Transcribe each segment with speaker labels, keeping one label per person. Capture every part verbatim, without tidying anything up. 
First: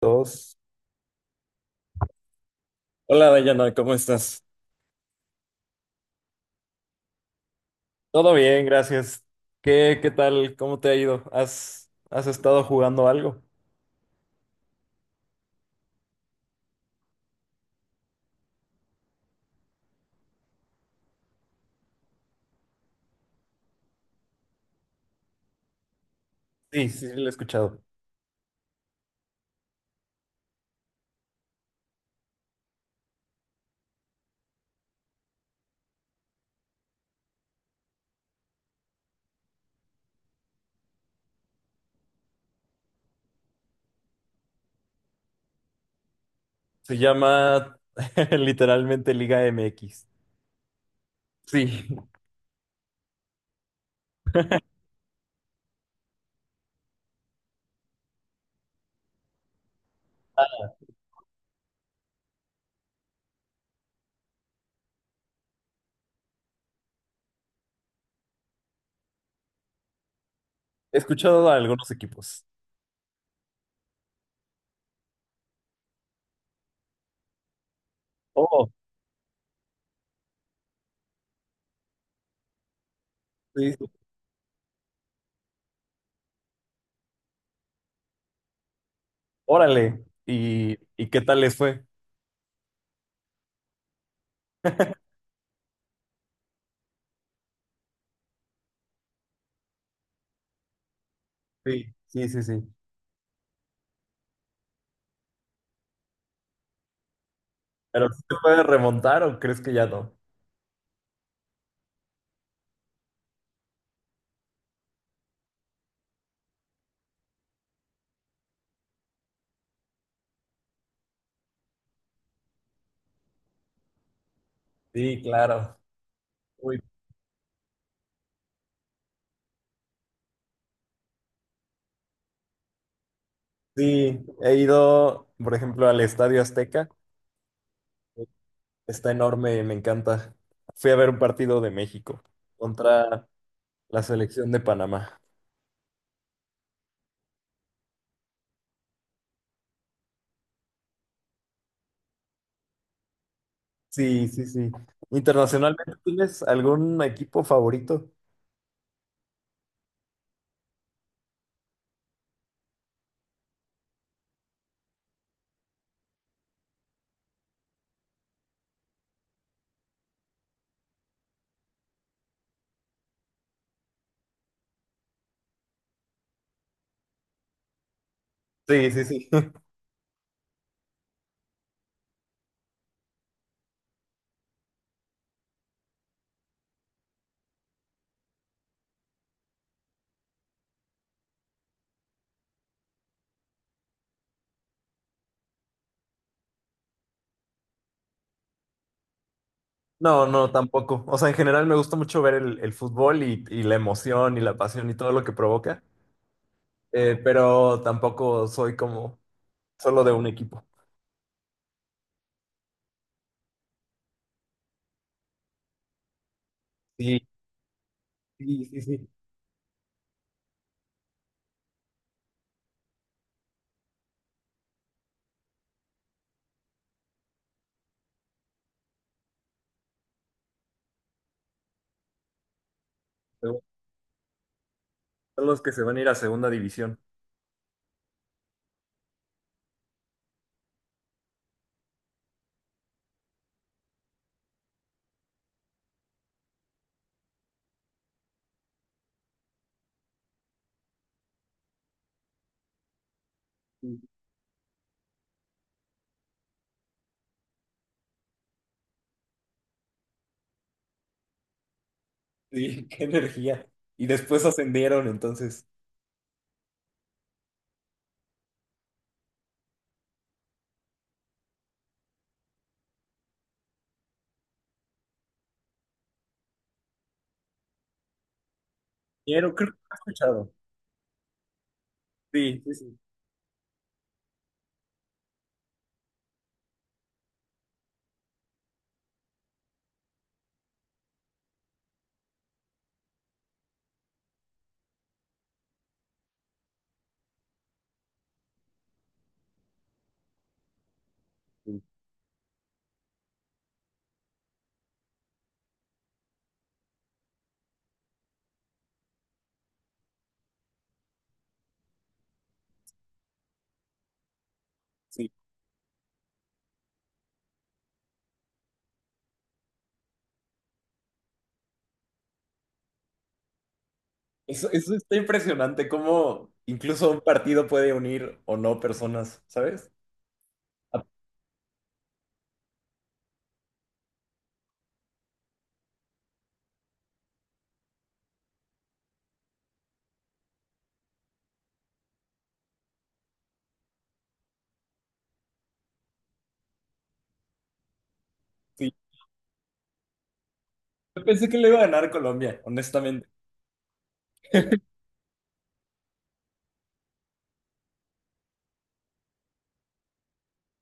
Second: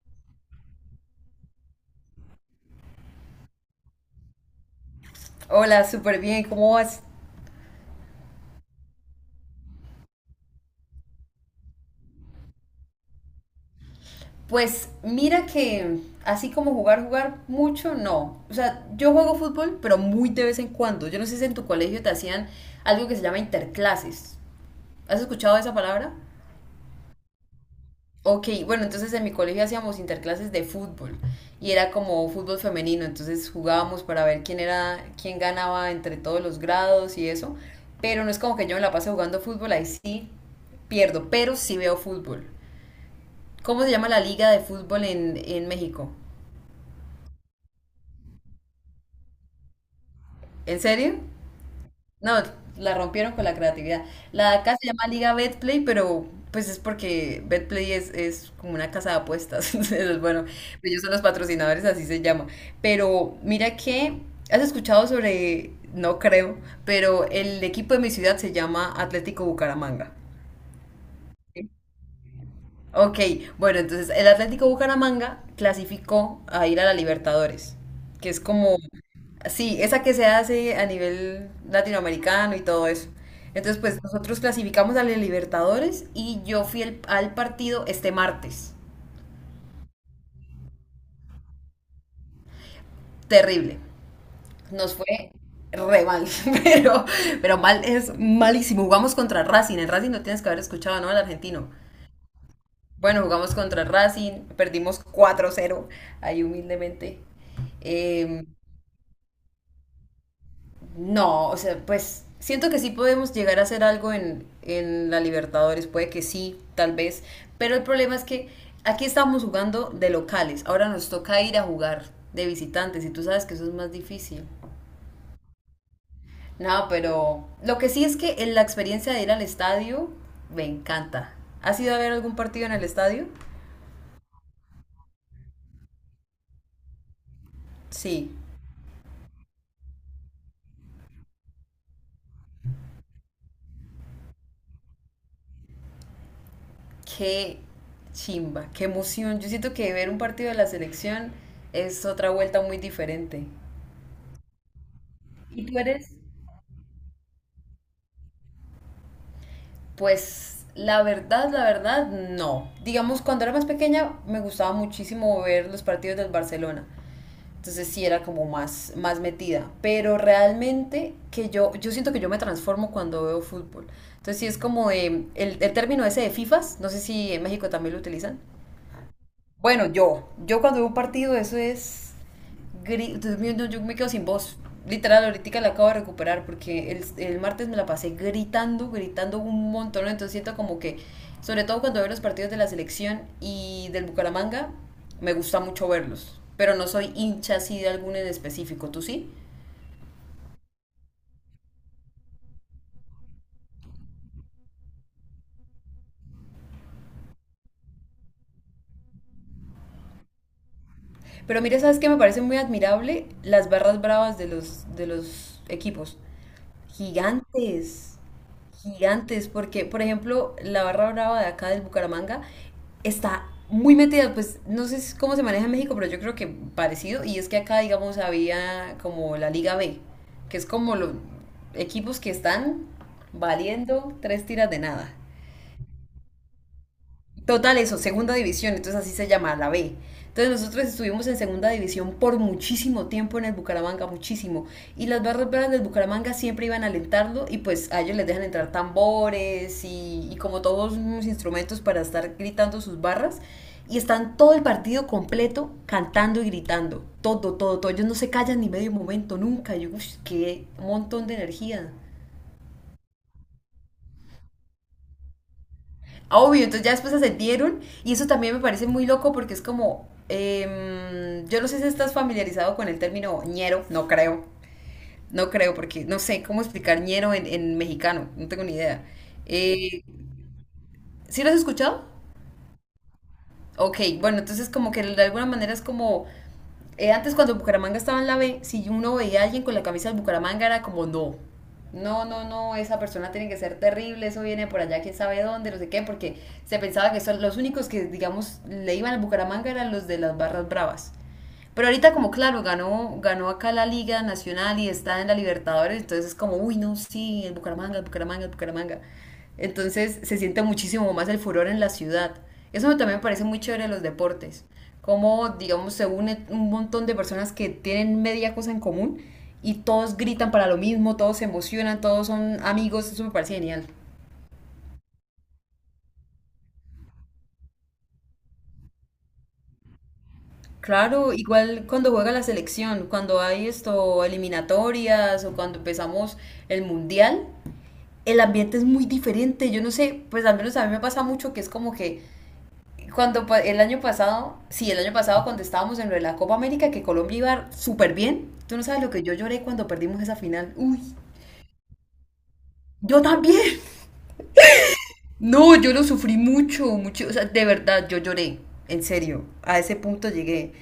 Speaker 1: Dos. Hola Dayana, ¿cómo estás?
Speaker 2: Hola, súper bien, ¿cómo vas?
Speaker 1: Todo bien, gracias. ¿Qué, qué tal? ¿Cómo te ha ido? ¿Has, has estado jugando algo?
Speaker 2: Pues mira que así como jugar, jugar mucho, no. O sea, yo juego fútbol, pero muy de vez en cuando. Yo no sé si en tu colegio te hacían algo que se llama interclases. ¿Has escuchado esa palabra?
Speaker 1: Sí, sí, lo he escuchado.
Speaker 2: Ok, bueno, entonces en mi colegio hacíamos interclases de fútbol y era como fútbol femenino, entonces jugábamos para ver quién era, quién ganaba entre todos los grados y eso, pero no es como que yo me la pase jugando fútbol, ahí sí pierdo, pero sí veo fútbol. ¿Cómo se llama la liga de fútbol en, en México?
Speaker 1: Se llama literalmente Liga M X.
Speaker 2: ¿En serio?
Speaker 1: Sí.
Speaker 2: No, la rompieron con la creatividad. La de acá se llama Liga Betplay, pero pues es porque Betplay es, es como una casa de apuestas. Entonces, bueno, pues, ellos son los patrocinadores, así se llama. Pero mira que, ¿has escuchado sobre, no creo, pero el equipo de mi ciudad se llama Atlético Bucaramanga?
Speaker 1: He escuchado a algunos equipos.
Speaker 2: Ok, bueno, entonces el Atlético Bucaramanga clasificó a ir a la Libertadores, que es
Speaker 1: Oh,
Speaker 2: como, sí, esa que se hace a nivel latinoamericano y todo eso.
Speaker 1: sí,
Speaker 2: Entonces,
Speaker 1: sí.
Speaker 2: pues nosotros clasificamos a la Libertadores y yo fui el- al partido este martes.
Speaker 1: Órale. ¿Y, y qué tal les fue?
Speaker 2: Terrible. Nos fue re mal, pero, pero, mal es malísimo. Jugamos contra Racing. En Racing no tienes que haber escuchado, ¿no? El argentino.
Speaker 1: Sí, sí, sí, sí.
Speaker 2: Bueno, jugamos contra Racing, perdimos cuatro cero, ahí humildemente.
Speaker 1: ¿Pero sí se
Speaker 2: Eh,
Speaker 1: puede remontar o crees que ya no?
Speaker 2: no, o sea, pues siento que sí podemos llegar a hacer algo en, en la Libertadores, puede que sí, tal vez, pero el problema es que aquí estamos jugando de locales, ahora nos toca ir a jugar de visitantes y tú sabes que eso es más difícil.
Speaker 1: Sí, claro. Uy,
Speaker 2: No, pero lo que sí es que en la experiencia de ir al estadio me encanta. ¿Has ido a ver algún partido en el estadio?
Speaker 1: sí, he ido, por ejemplo, al Estadio Azteca.
Speaker 2: Sí.
Speaker 1: Está enorme, me encanta. Fui a ver un partido de México contra la selección de Panamá.
Speaker 2: Qué chimba, qué emoción. Yo siento que ver un partido de la selección es otra vuelta muy diferente.
Speaker 1: Sí, sí, sí.
Speaker 2: ¿Y tú
Speaker 1: Internacionalmente,
Speaker 2: eres?
Speaker 1: ¿tienes algún equipo favorito?
Speaker 2: Pues la verdad, la verdad, no. Digamos, cuando era más pequeña me gustaba muchísimo ver los partidos del Barcelona. Entonces sí era como más, más metida. Pero realmente que yo, yo, siento que yo me transformo cuando veo fútbol. Entonces sí es como eh, el, el término ese de FIFAs, no sé si en México también lo utilizan.
Speaker 1: Sí, sí, sí.
Speaker 2: Bueno, yo, yo cuando veo un partido, eso es. gri- Dios mío, no, yo me quedo sin voz. Literal, ahorita la acabo de recuperar porque el, el martes me la pasé gritando, gritando un montón. Entonces siento como que, sobre todo cuando veo los partidos de la selección y del Bucaramanga, me gusta mucho verlos. Pero no soy hincha así de alguno en específico, ¿tú sí?
Speaker 1: No, no, tampoco. O sea, en general me gusta mucho ver el, el fútbol y, y la emoción y la pasión y todo lo que provoca. Eh, pero tampoco soy como solo de un equipo.
Speaker 2: Pero mira, ¿sabes qué? Me parece muy admirable las barras bravas de los, de los equipos.
Speaker 1: Sí,
Speaker 2: Gigantes,
Speaker 1: sí, sí, sí.
Speaker 2: gigantes, porque por ejemplo la barra brava de acá del Bucaramanga está muy metida, pues no sé si- cómo se maneja en México, pero yo creo que parecido, y es que acá digamos había como la Liga be, que es como los equipos que están
Speaker 1: Son
Speaker 2: valiendo tres tiras de nada.
Speaker 1: los que se van a ir a segunda división.
Speaker 2: Total, eso, segunda división, entonces así se llama, la be. Entonces nosotros estuvimos en segunda división por muchísimo tiempo en el Bucaramanga, muchísimo. Y las barras bravas del Bucaramanga siempre iban a alentarlo y pues a ellos les dejan entrar tambores y, y como todos unos instrumentos para estar gritando sus barras. Y
Speaker 1: Sí,
Speaker 2: están todo el partido completo cantando y gritando. Todo, todo, todo. Ellos no se callan ni medio momento, nunca. Yo, uff, qué montón de energía.
Speaker 1: qué energía. Y después ascendieron, entonces.
Speaker 2: Obvio, entonces ya después ascendieron y eso también me parece muy loco porque es como, em, yo no sé si estás familiarizado con el término ñero, no creo, no creo porque no sé cómo explicar ñero en, en mexicano, no tengo ni idea.
Speaker 1: Quiero, creo que lo he
Speaker 2: Eh,
Speaker 1: escuchado.
Speaker 2: ¿sí lo has escuchado?
Speaker 1: Sí, sí, sí,
Speaker 2: Ok, bueno, entonces como que de alguna manera es como, eh, antes cuando Bucaramanga estaba en la be, si uno veía a alguien con la camisa del Bucaramanga era como no. No, no, no, esa persona tiene que ser terrible, eso viene por allá, quién sabe dónde, no sé qué, porque se pensaba que son los únicos que, digamos, le iban al Bucaramanga eran los de las barras bravas.
Speaker 1: sí,
Speaker 2: Pero ahorita como claro, ganó, ganó acá la Liga Nacional y está en la Libertadores, entonces es como, uy, no, sí, el Bucaramanga, el Bucaramanga, el Bucaramanga. Entonces se siente muchísimo más el furor en la ciudad. Eso me- también me parece muy chévere de los deportes.
Speaker 1: sí.
Speaker 2: Cómo, digamos, se une un montón de personas que tienen media cosa en común y todos gritan para lo mismo, todos se emocionan, todos son amigos, eso me parece genial.
Speaker 1: Eso, eso está impresionante, cómo incluso un partido puede unir o no personas, ¿sabes? Ah,
Speaker 2: Claro, igual cuando juega la selección, cuando hay esto, eliminatorias o cuando empezamos el mundial, el ambiente es muy diferente. Yo no sé, pues al menos a mí me pasa mucho que es como que cuando pa- el año pasado, sí, el año pasado cuando estábamos en lo de la Copa América, que Colombia iba súper bien, tú no
Speaker 1: sí.
Speaker 2: sabes lo que yo lloré cuando perdimos esa final. Uy,
Speaker 1: Yo pensé que le iba a ganar Colombia,
Speaker 2: yo
Speaker 1: honestamente.
Speaker 2: también. No, yo lo sufrí mucho, mucho, o sea, de verdad, yo lloré, en serio, a ese punto llegué.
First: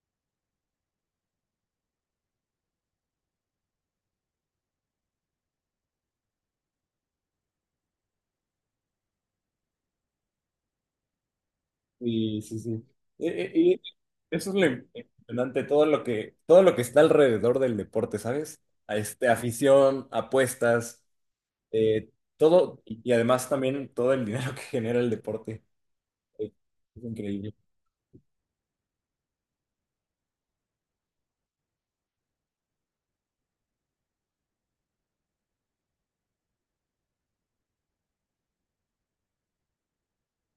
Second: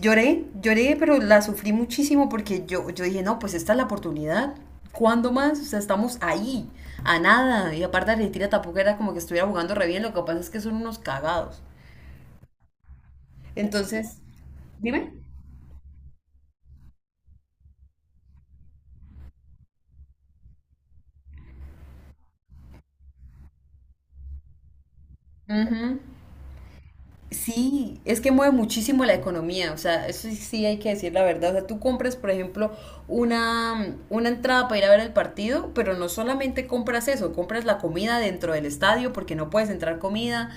Speaker 2: Lloré, lloré, pero la sufrí muchísimo porque yo, yo, dije, no, pues esta es la oportunidad. ¿Cuándo más? O sea, estamos ahí, a nada. Y aparte Argentina tampoco era como que estuviera jugando re bien, lo que pasa es que son unos cagados.
Speaker 1: Sí, sí, sí. E- e- Y
Speaker 2: Entonces,
Speaker 1: eso es lo
Speaker 2: dime.
Speaker 1: impresionante, todo lo que, todo lo que está alrededor del deporte, ¿sabes? A este, afición, apuestas, eh, todo, y y además también todo el dinero que genera el deporte. Eh, Es increíble.
Speaker 2: Sí, es que mueve muchísimo la economía, o sea, eso sí, sí hay que decir la verdad. O sea, tú compras, por ejemplo, una, una entrada para ir a ver el partido, pero no solamente compras eso, compras la comida dentro del estadio porque no puedes entrar comida,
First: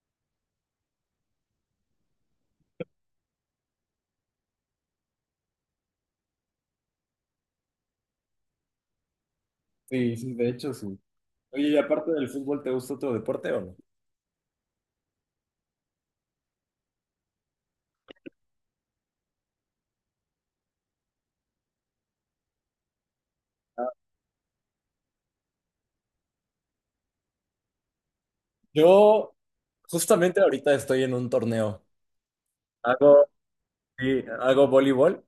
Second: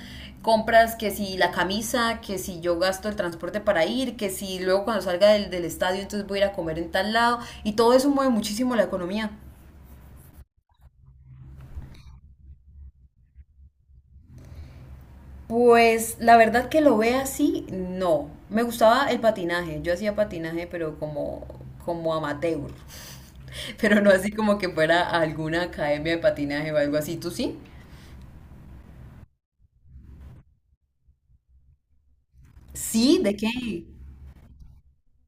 Speaker 2: compras que si la camisa, que si yo gasto el transporte para ir, que si luego cuando salga del, del estadio entonces voy a ir a comer en tal lado, y todo eso mueve muchísimo la economía.
Speaker 1: Sí, sí, de hecho, sí. Oye, y aparte del fútbol, ¿te gusta otro deporte o no?
Speaker 2: Pues la verdad que lo ve así, no. Me gustaba el patinaje. Yo hacía patinaje, pero como, como amateur. Pero no así como que fuera a alguna academia de patinaje o algo así. ¿Tú sí?
Speaker 1: Yo justamente ahorita estoy en un torneo. Hago,
Speaker 2: Sí, ¿de qué?
Speaker 1: sí, hago voleibol,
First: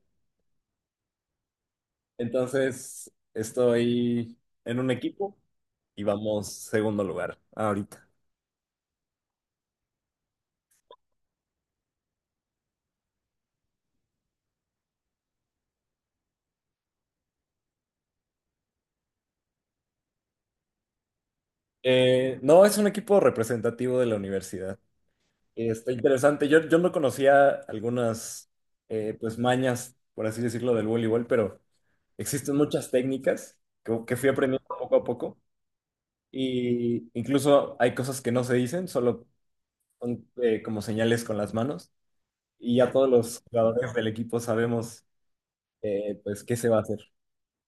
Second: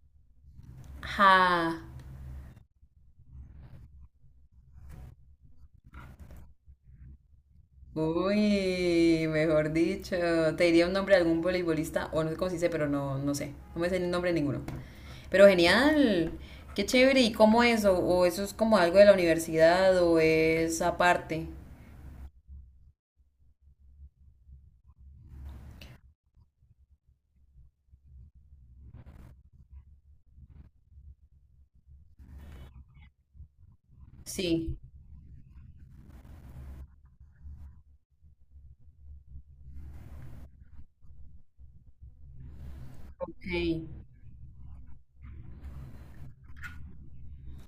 Speaker 2: Ja.
Speaker 1: entonces estoy en un equipo y vamos segundo lugar ahorita.
Speaker 2: Uy, mejor dicho. Te diría un nombre de algún voleibolista, o no sé cómo se dice, pero no, no sé. No me sé el nombre de ninguno. Pero genial. Qué chévere. ¿Y cómo es? ¿O, o eso es como algo de la universidad o es aparte?
Speaker 1: Eh, no, es un equipo representativo de la universidad. Eh, Está interesante. Yo, yo no conocía algunas eh, pues mañas, por así decirlo, del voleibol, pero existen muchas técnicas que, que fui aprendiendo
Speaker 2: Sí.
Speaker 1: poco a poco. Y incluso hay cosas que no se dicen, solo son eh, como señales con las manos. Y ya todos los
Speaker 2: Ok.
Speaker 1: jugadores del equipo sabemos, eh, pues, qué se va a hacer.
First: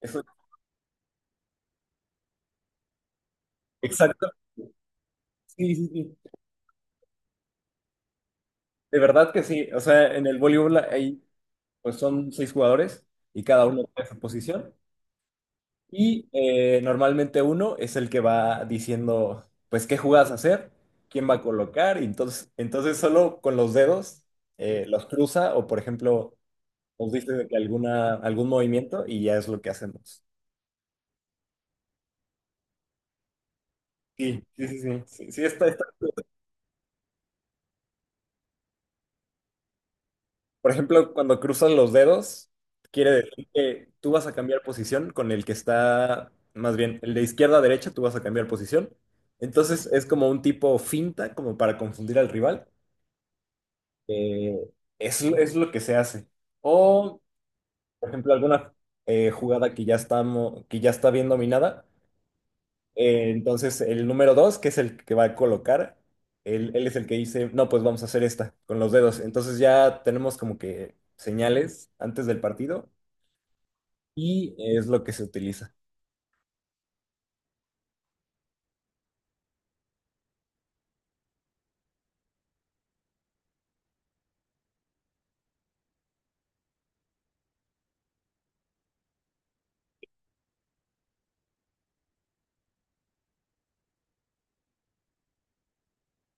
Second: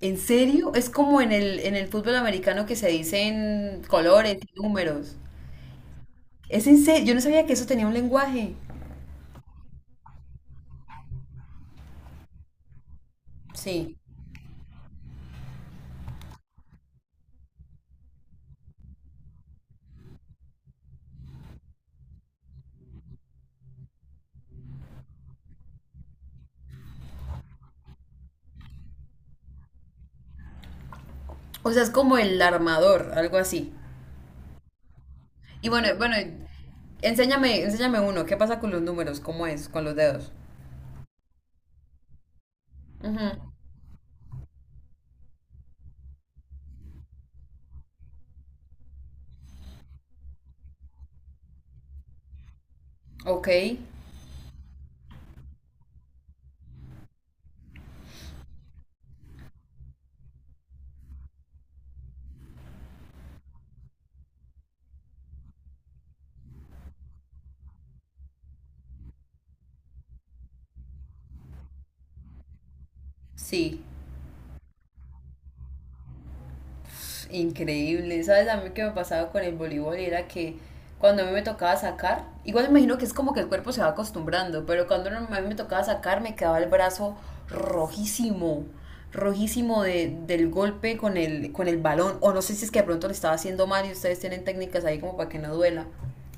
Speaker 2: ¿En serio? Es como en el, en el fútbol americano que se dicen
Speaker 1: exacto.
Speaker 2: colores y números.
Speaker 1: Sí, sí, sí.
Speaker 2: Es en serio, yo no sabía que eso tenía un lenguaje.
Speaker 1: De verdad que sí. O sea, en el voleibol hay, pues, son seis jugadores y cada uno
Speaker 2: Sí.
Speaker 1: tiene su posición. Y eh, normalmente uno es el que va diciendo, pues, qué jugadas hacer, quién va a colocar. Y entonces, entonces solo con los dedos eh, los cruza o, por ejemplo nos diste de que alguna, algún movimiento y ya es lo que hacemos.
Speaker 2: O sea, es como el armador, algo así.
Speaker 1: Sí, sí, sí, sí. Sí, sí, está-
Speaker 2: Y
Speaker 1: está.
Speaker 2: bueno, bueno, enséñame, enséñame uno. ¿Qué pasa con los números? ¿Cómo es? Con los dedos.
Speaker 1: Por ejemplo, cuando cruzan los dedos, quiere
Speaker 2: Ujú.
Speaker 1: decir que tú vas a cambiar posición con el que está, más bien, el de izquierda a derecha, tú vas a cambiar posición. Entonces es como un tipo finta, como para confundir al rival.
Speaker 2: Ok,
Speaker 1: Eh, es, es lo que se hace. O, por ejemplo, alguna eh, jugada que ya estamos, que ya está bien dominada. Eh, entonces, el número dos, que es el que va a colocar, él, él es el que dice, no, pues vamos a hacer esta con los dedos. Entonces ya tenemos como que señales antes del partido
Speaker 2: sí.
Speaker 1: y es lo que se utiliza.
Speaker 2: Increíble, ¿sabes? A mí que me pasaba con el voleibol era que cuando a mí me tocaba sacar, igual me imagino que es como que el cuerpo se va acostumbrando, pero cuando no, a mí me tocaba sacar me quedaba el brazo rojísimo, rojísimo de, del golpe con el, con el balón, o no sé si es que de pronto lo estaba haciendo mal y ustedes tienen técnicas ahí como para que no duela.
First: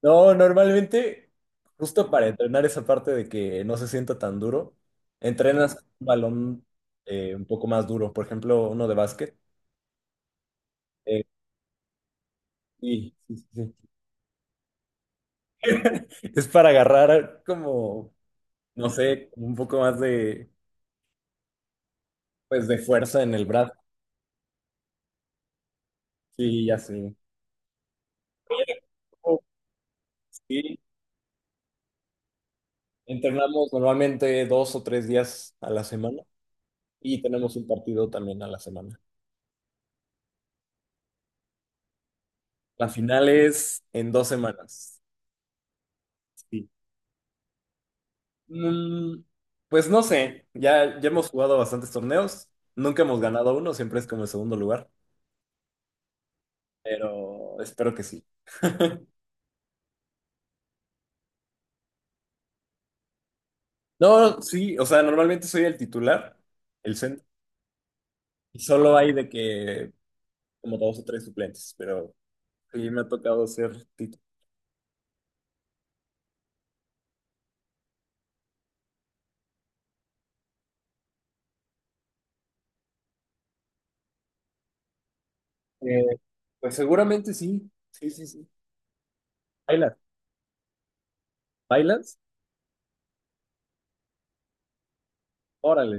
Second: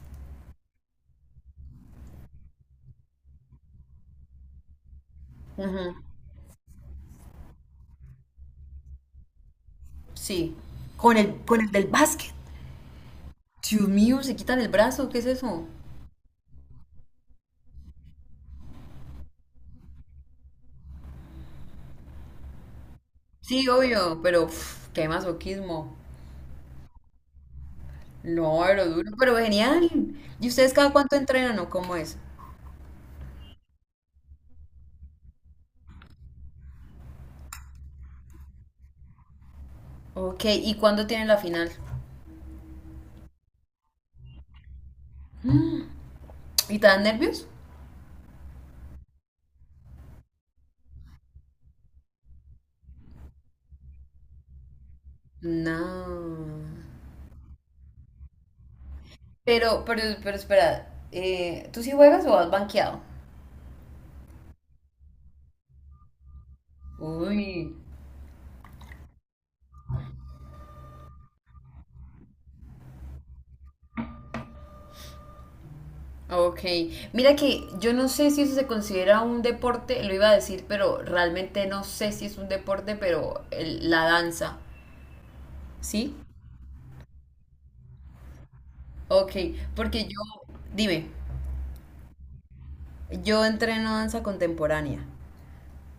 Speaker 1: No, normalmente, justo para entrenar esa parte de que no se sienta tan duro, entrenas
Speaker 2: Ujú,
Speaker 1: un balón eh, un poco más duro, por ejemplo, uno de básquet.
Speaker 2: sí, con
Speaker 1: Eh,
Speaker 2: el, con el del básquet.
Speaker 1: sí, sí, sí.
Speaker 2: Dios
Speaker 1: Sí.
Speaker 2: mío, se quitan el brazo, ¿qué es eso?
Speaker 1: Es para agarrar como, no sé, un poco más de, pues, de fuerza en el
Speaker 2: Sí,
Speaker 1: brazo.
Speaker 2: obvio, pero pf, qué masoquismo.
Speaker 1: Sí, ya sé.
Speaker 2: No, pero duro, pero
Speaker 1: Oh,
Speaker 2: genial. ¿Y ustedes
Speaker 1: sí,
Speaker 2: cada cuánto entrenan o cómo es?
Speaker 1: entrenamos normalmente dos o tres días a la semana y tenemos un partido también a la semana.
Speaker 2: Ok, ¿y cuándo tienen la final?
Speaker 1: La final es en dos semanas. Sí.
Speaker 2: ¿Y te dan nervios?
Speaker 1: Mm, pues no sé, ya, ya hemos jugado bastantes torneos, nunca hemos ganado uno, siempre es como el segundo lugar,
Speaker 2: No.
Speaker 1: pero espero que sí.
Speaker 2: Pero, pero, pero espera, eh, ¿tú sí juegas o has banqueado?
Speaker 1: No, sí, o sea, normalmente soy el titular, el centro,
Speaker 2: Uy.
Speaker 1: y solo hay de que como dos o tres suplentes, pero sí me ha tocado ser titular.
Speaker 2: Ok, mira que yo no sé si eso se considera un deporte, lo iba a decir, pero realmente no sé si es un deporte, pero el- la danza,
Speaker 1: Eh,
Speaker 2: ¿sí?
Speaker 1: pues seguramente sí, sí, sí, sí.
Speaker 2: Ok,
Speaker 1: ¿Bailas?
Speaker 2: porque yo, dime,
Speaker 1: ¿Bailas?
Speaker 2: yo entreno danza contemporánea.
Speaker 1: Órale.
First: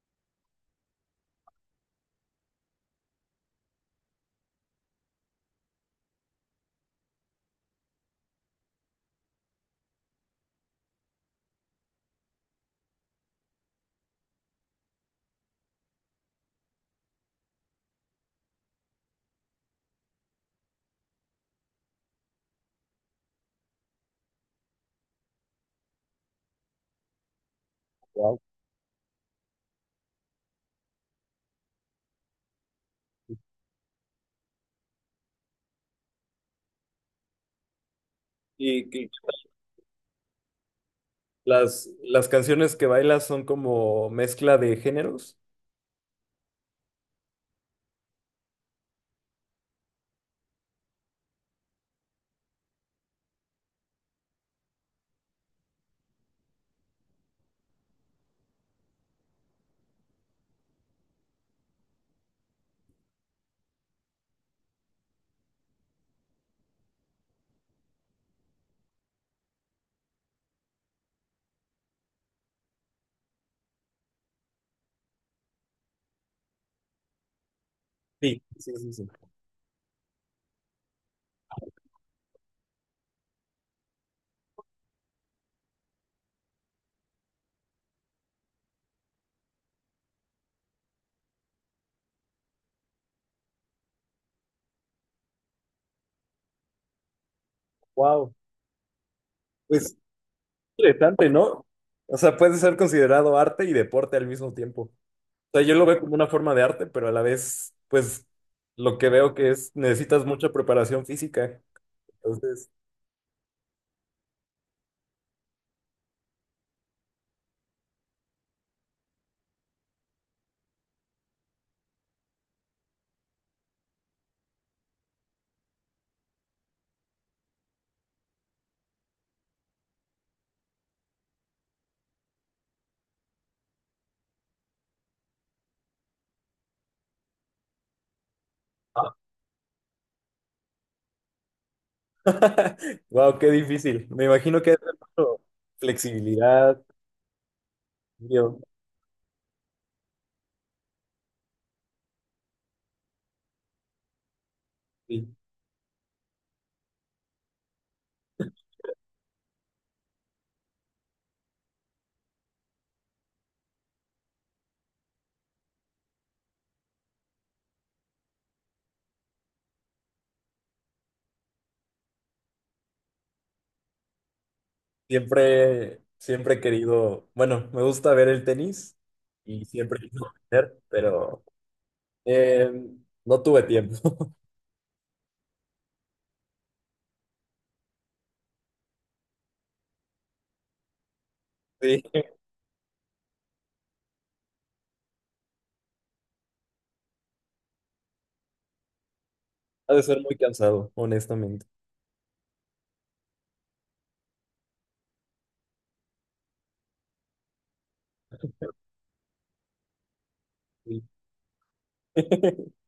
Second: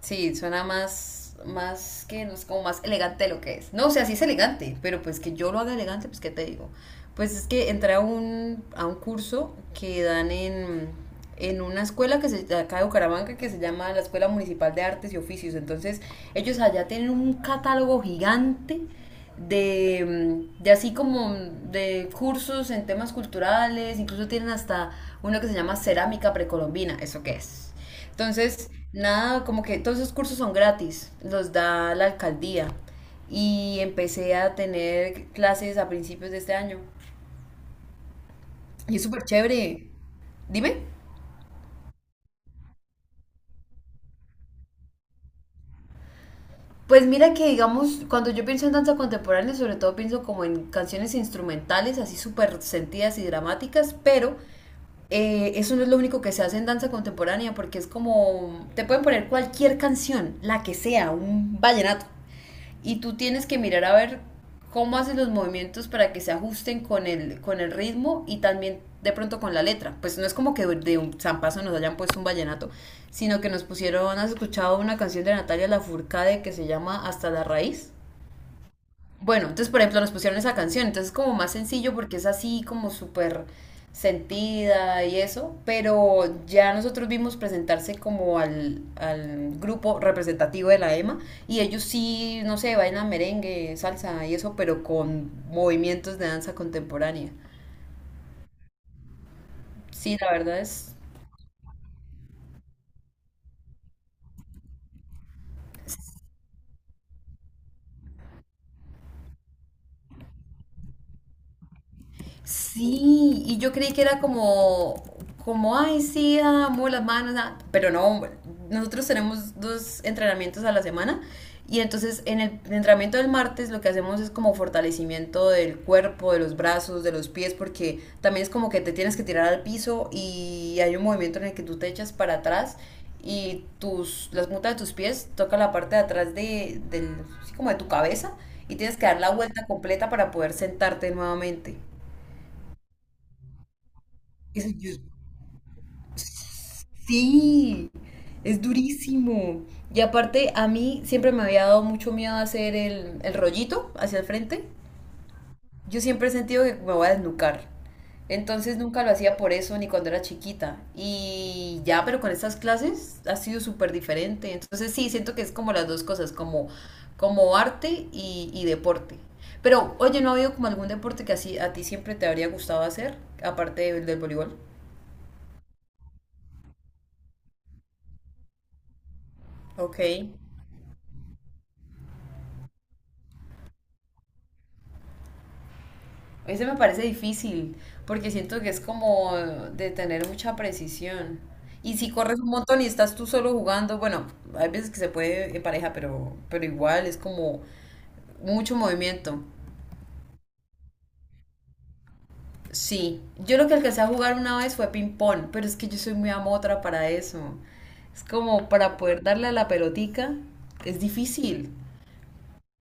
Speaker 2: Sí, suena más, más que, no es como más elegante de lo que es. No, o sea, sí es elegante, pero pues que yo lo haga elegante, pues qué te digo. Pues es que entré a un, a un curso que dan en, en, una escuela que se, de acá de Bucaramanga que se llama la Escuela Municipal de Artes y Oficios. Entonces, ellos allá tienen un catálogo gigante de, mm, de así como mm, de cursos en temas culturales, incluso tienen hasta uno que se llama cerámica precolombina, ¿eso qué es?
Speaker 1: Wow.
Speaker 2: Entonces, nada, como que todos esos cursos son gratis, los da la alcaldía. Y empecé a tener clases a principios de este año.
Speaker 1: ¿Y
Speaker 2: Y es
Speaker 1: que
Speaker 2: súper chévere. Dime.
Speaker 1: las, las canciones que bailas son como mezcla de géneros?
Speaker 2: Pues mira que, digamos, cuando yo pienso en danza contemporánea, sobre todo pienso como en canciones instrumentales, así súper sentidas y dramáticas, pero eh, eso no es lo único que se hace en danza contemporánea, porque es como, te pueden poner cualquier canción, la que sea, un vallenato, y tú tienes que mirar a ver cómo haces los movimientos para que se ajusten con el, con el ritmo y también de pronto con la letra. Pues no es como que de un zampazo nos hayan puesto un vallenato, sino que nos pusieron, ¿has escuchado una canción de Natalia Lafourcade que se llama Hasta la raíz?
Speaker 1: Sí, sí, sí, sí.
Speaker 2: Bueno, entonces, por ejemplo, nos pusieron esa canción, entonces es como más sencillo porque es así como súper sentida y eso, pero ya nosotros vimos presentarse como al, al grupo representativo de la EMA, y ellos sí, no sé, bailan merengue, salsa y eso, pero con movimientos de danza contemporánea.
Speaker 1: Wow. Pues
Speaker 2: Sí, la verdad es
Speaker 1: interesante, ¿no? O sea, puede ser considerado arte y deporte al mismo tiempo. O sea, yo lo veo como una forma de arte, pero a la vez, pues lo que veo que es, necesitas mucha preparación física. Entonces,
Speaker 2: sí, y yo creí que era como, como, "ay, sí, amo las manos, ah", pero no, nosotros tenemos dos entrenamientos a la semana y entonces en el entrenamiento del martes lo que hacemos es como fortalecimiento del cuerpo, de los brazos, de los pies, porque también es como que te tienes que tirar al piso y hay un movimiento en el que tú te echas para atrás y tus, las puntas de tus pies tocan la parte de atrás de, del, así como de tu cabeza, y tienes que dar la vuelta completa para poder sentarte nuevamente.
Speaker 1: wow, qué difícil. Me imagino
Speaker 2: Eso
Speaker 1: que hay
Speaker 2: yo-
Speaker 1: mucho flexibilidad.
Speaker 2: sí, es durísimo. Y aparte, a mí siempre me había dado mucho miedo hacer el, el rollito hacia el frente.
Speaker 1: Sí.
Speaker 2: Yo siempre he sentido que me voy a desnucar. Entonces nunca lo hacía por eso, ni cuando era chiquita. Y ya, pero con estas clases ha sido súper diferente. Entonces sí, siento que es como las dos cosas, como, como arte y, y deporte. Pero, oye, ¿no ha habido como algún deporte que así a ti siempre te habría gustado hacer, aparte del, del voleibol?
Speaker 1: Siempre, siempre he querido, bueno, me gusta ver el tenis y
Speaker 2: Ok.
Speaker 1: siempre quise aprender, pero eh, no tuve tiempo.
Speaker 2: Ese me parece difícil, porque siento que es como de tener mucha precisión. Y
Speaker 1: Sí,
Speaker 2: si corres un montón y estás tú solo jugando, bueno, hay veces que se puede en pareja, pero, pero igual es como mucho movimiento.
Speaker 1: ha de ser muy cansado, honestamente.
Speaker 2: Sí, yo lo que alcancé a jugar una vez fue ping-pong, pero es que yo soy muy amotra para eso. Es como para poder darle a la pelotica,
Speaker 1: Sí.
Speaker 2: es difícil.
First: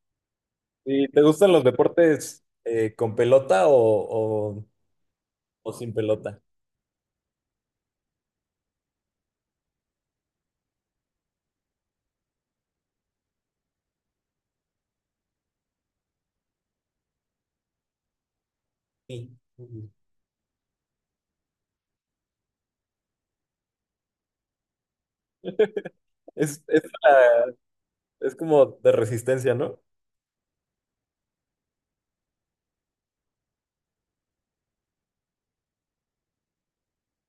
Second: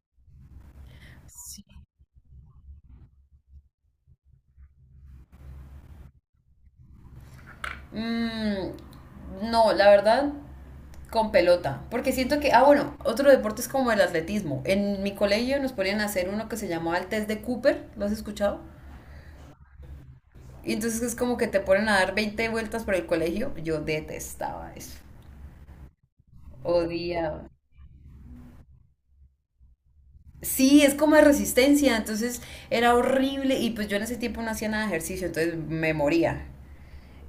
Speaker 1: Sí, ¿te gustan los deportes eh, con pelota o, o- o sin pelota?
Speaker 2: Mm, no, la verdad, con pelota. Porque siento que, ah, bueno, otro deporte es como el atletismo. En mi colegio nos ponían a hacer uno que se llamaba el test de Cooper. ¿Lo has escuchado?
Speaker 1: Sí.
Speaker 2: Y entonces es como que te ponen a dar veinte vueltas por el colegio. Yo detestaba eso.
Speaker 1: Es, es,
Speaker 2: Odiaba.
Speaker 1: la- es como de resistencia, ¿no?
Speaker 2: Sí, es como de resistencia, entonces era horrible y pues yo en ese tiempo no hacía nada de ejercicio, entonces me moría.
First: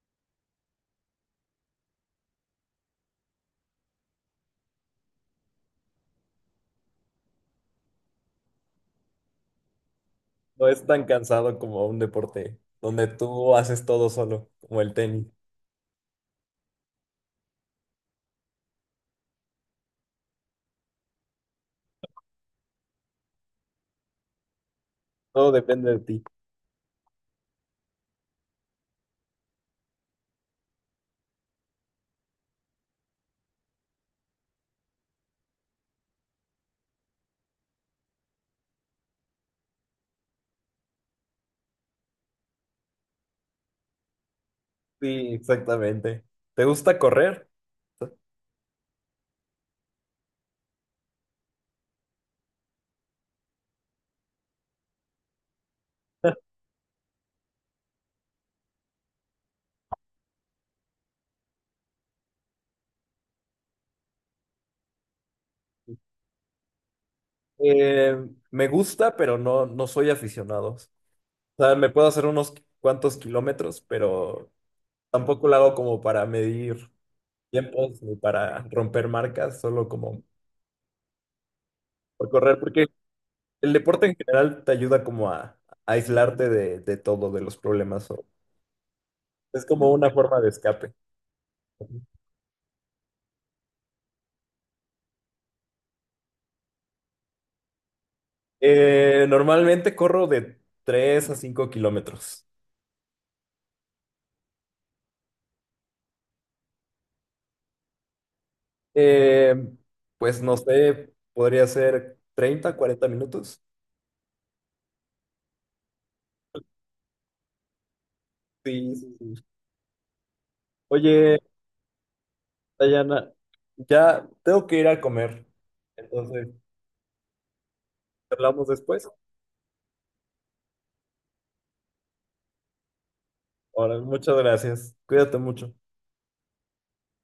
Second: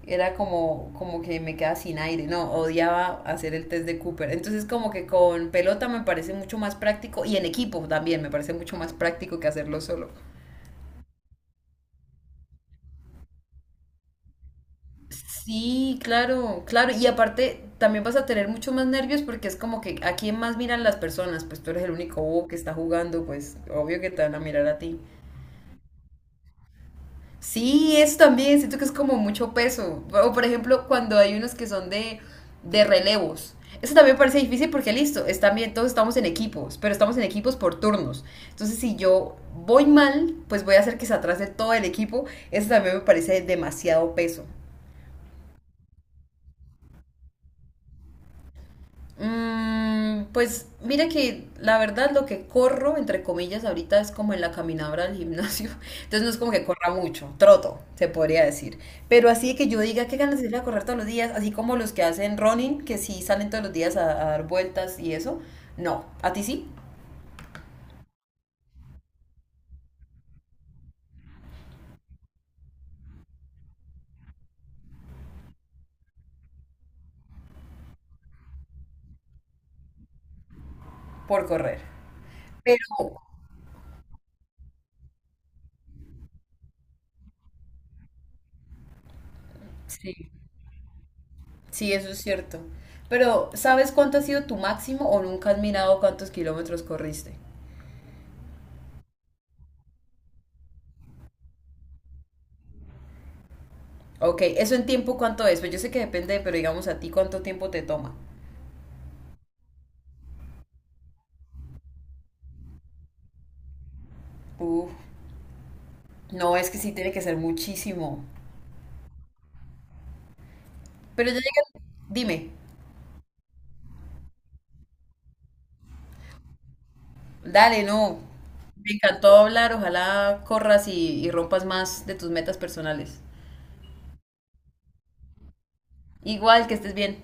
Speaker 2: Era como, como que me quedaba sin aire, no, odiaba hacer el test de Cooper. Entonces como que con pelota me parece mucho más práctico y en equipo también me parece mucho más práctico que hacerlo solo.
Speaker 1: No es tan cansado como un deporte donde tú haces todo solo, como el tenis.
Speaker 2: Sí, claro, claro. Y aparte también vas a tener mucho más nervios porque es como que a quién más miran las personas, pues tú eres el único bobo que está jugando, pues obvio que te van a mirar a ti.
Speaker 1: Todo depende de ti.
Speaker 2: Sí, eso también, siento que es como mucho peso. O por ejemplo, cuando hay unos que son de, de relevos. Eso también me parece difícil porque listo, es también todos estamos en equipos, pero estamos en equipos por turnos. Entonces, si yo voy mal, pues voy a hacer que se atrase todo el equipo. Eso también me parece demasiado peso.
Speaker 1: Sí, exactamente. ¿Te gusta correr?
Speaker 2: Mm, pues mira que la verdad lo que corro, entre comillas, ahorita es como en la caminadora del gimnasio. Entonces no es como que corra mucho, troto, se podría decir. Pero así que yo diga qué ganas de ir a correr todos los días, así como los que hacen running, que sí salen todos los días a, a dar vueltas y eso. No, a ti sí,
Speaker 1: Eh, me gusta, pero no, no soy aficionado. O sea, me puedo hacer unos cuantos kilómetros, pero tampoco lo hago como para medir tiempos ni para romper marcas, solo como
Speaker 2: por correr.
Speaker 1: por correr,
Speaker 2: Pero
Speaker 1: porque el deporte en general te ayuda como a, a aislarte de, de todo, de los problemas. o- Es como una
Speaker 2: sí,
Speaker 1: forma de escape.
Speaker 2: sí, eso es cierto. Pero ¿sabes cuánto ha sido tu máximo o nunca has mirado cuántos kilómetros corriste?
Speaker 1: Eh, normalmente corro de tres a cinco kilómetros.
Speaker 2: Ok, ¿eso en tiempo cuánto es? Pues yo sé que depende, pero digamos a ti cuánto tiempo te toma.
Speaker 1: Eh, pues no sé, podría ser treinta, cuarenta minutos.
Speaker 2: Uf, no, es que sí tiene que ser muchísimo.
Speaker 1: Sí, sí, sí.
Speaker 2: Pero ya
Speaker 1: Oye,
Speaker 2: llega, dime,
Speaker 1: Dayana, ya tengo que ir a comer. Entonces,
Speaker 2: dale, no.
Speaker 1: hablamos
Speaker 2: Me
Speaker 1: después.
Speaker 2: encantó hablar, ojalá corras y, y rompas más de tus metas personales.
Speaker 1: Ahora, muchas gracias. Cuídate mucho.
Speaker 2: Igual, que estés bien.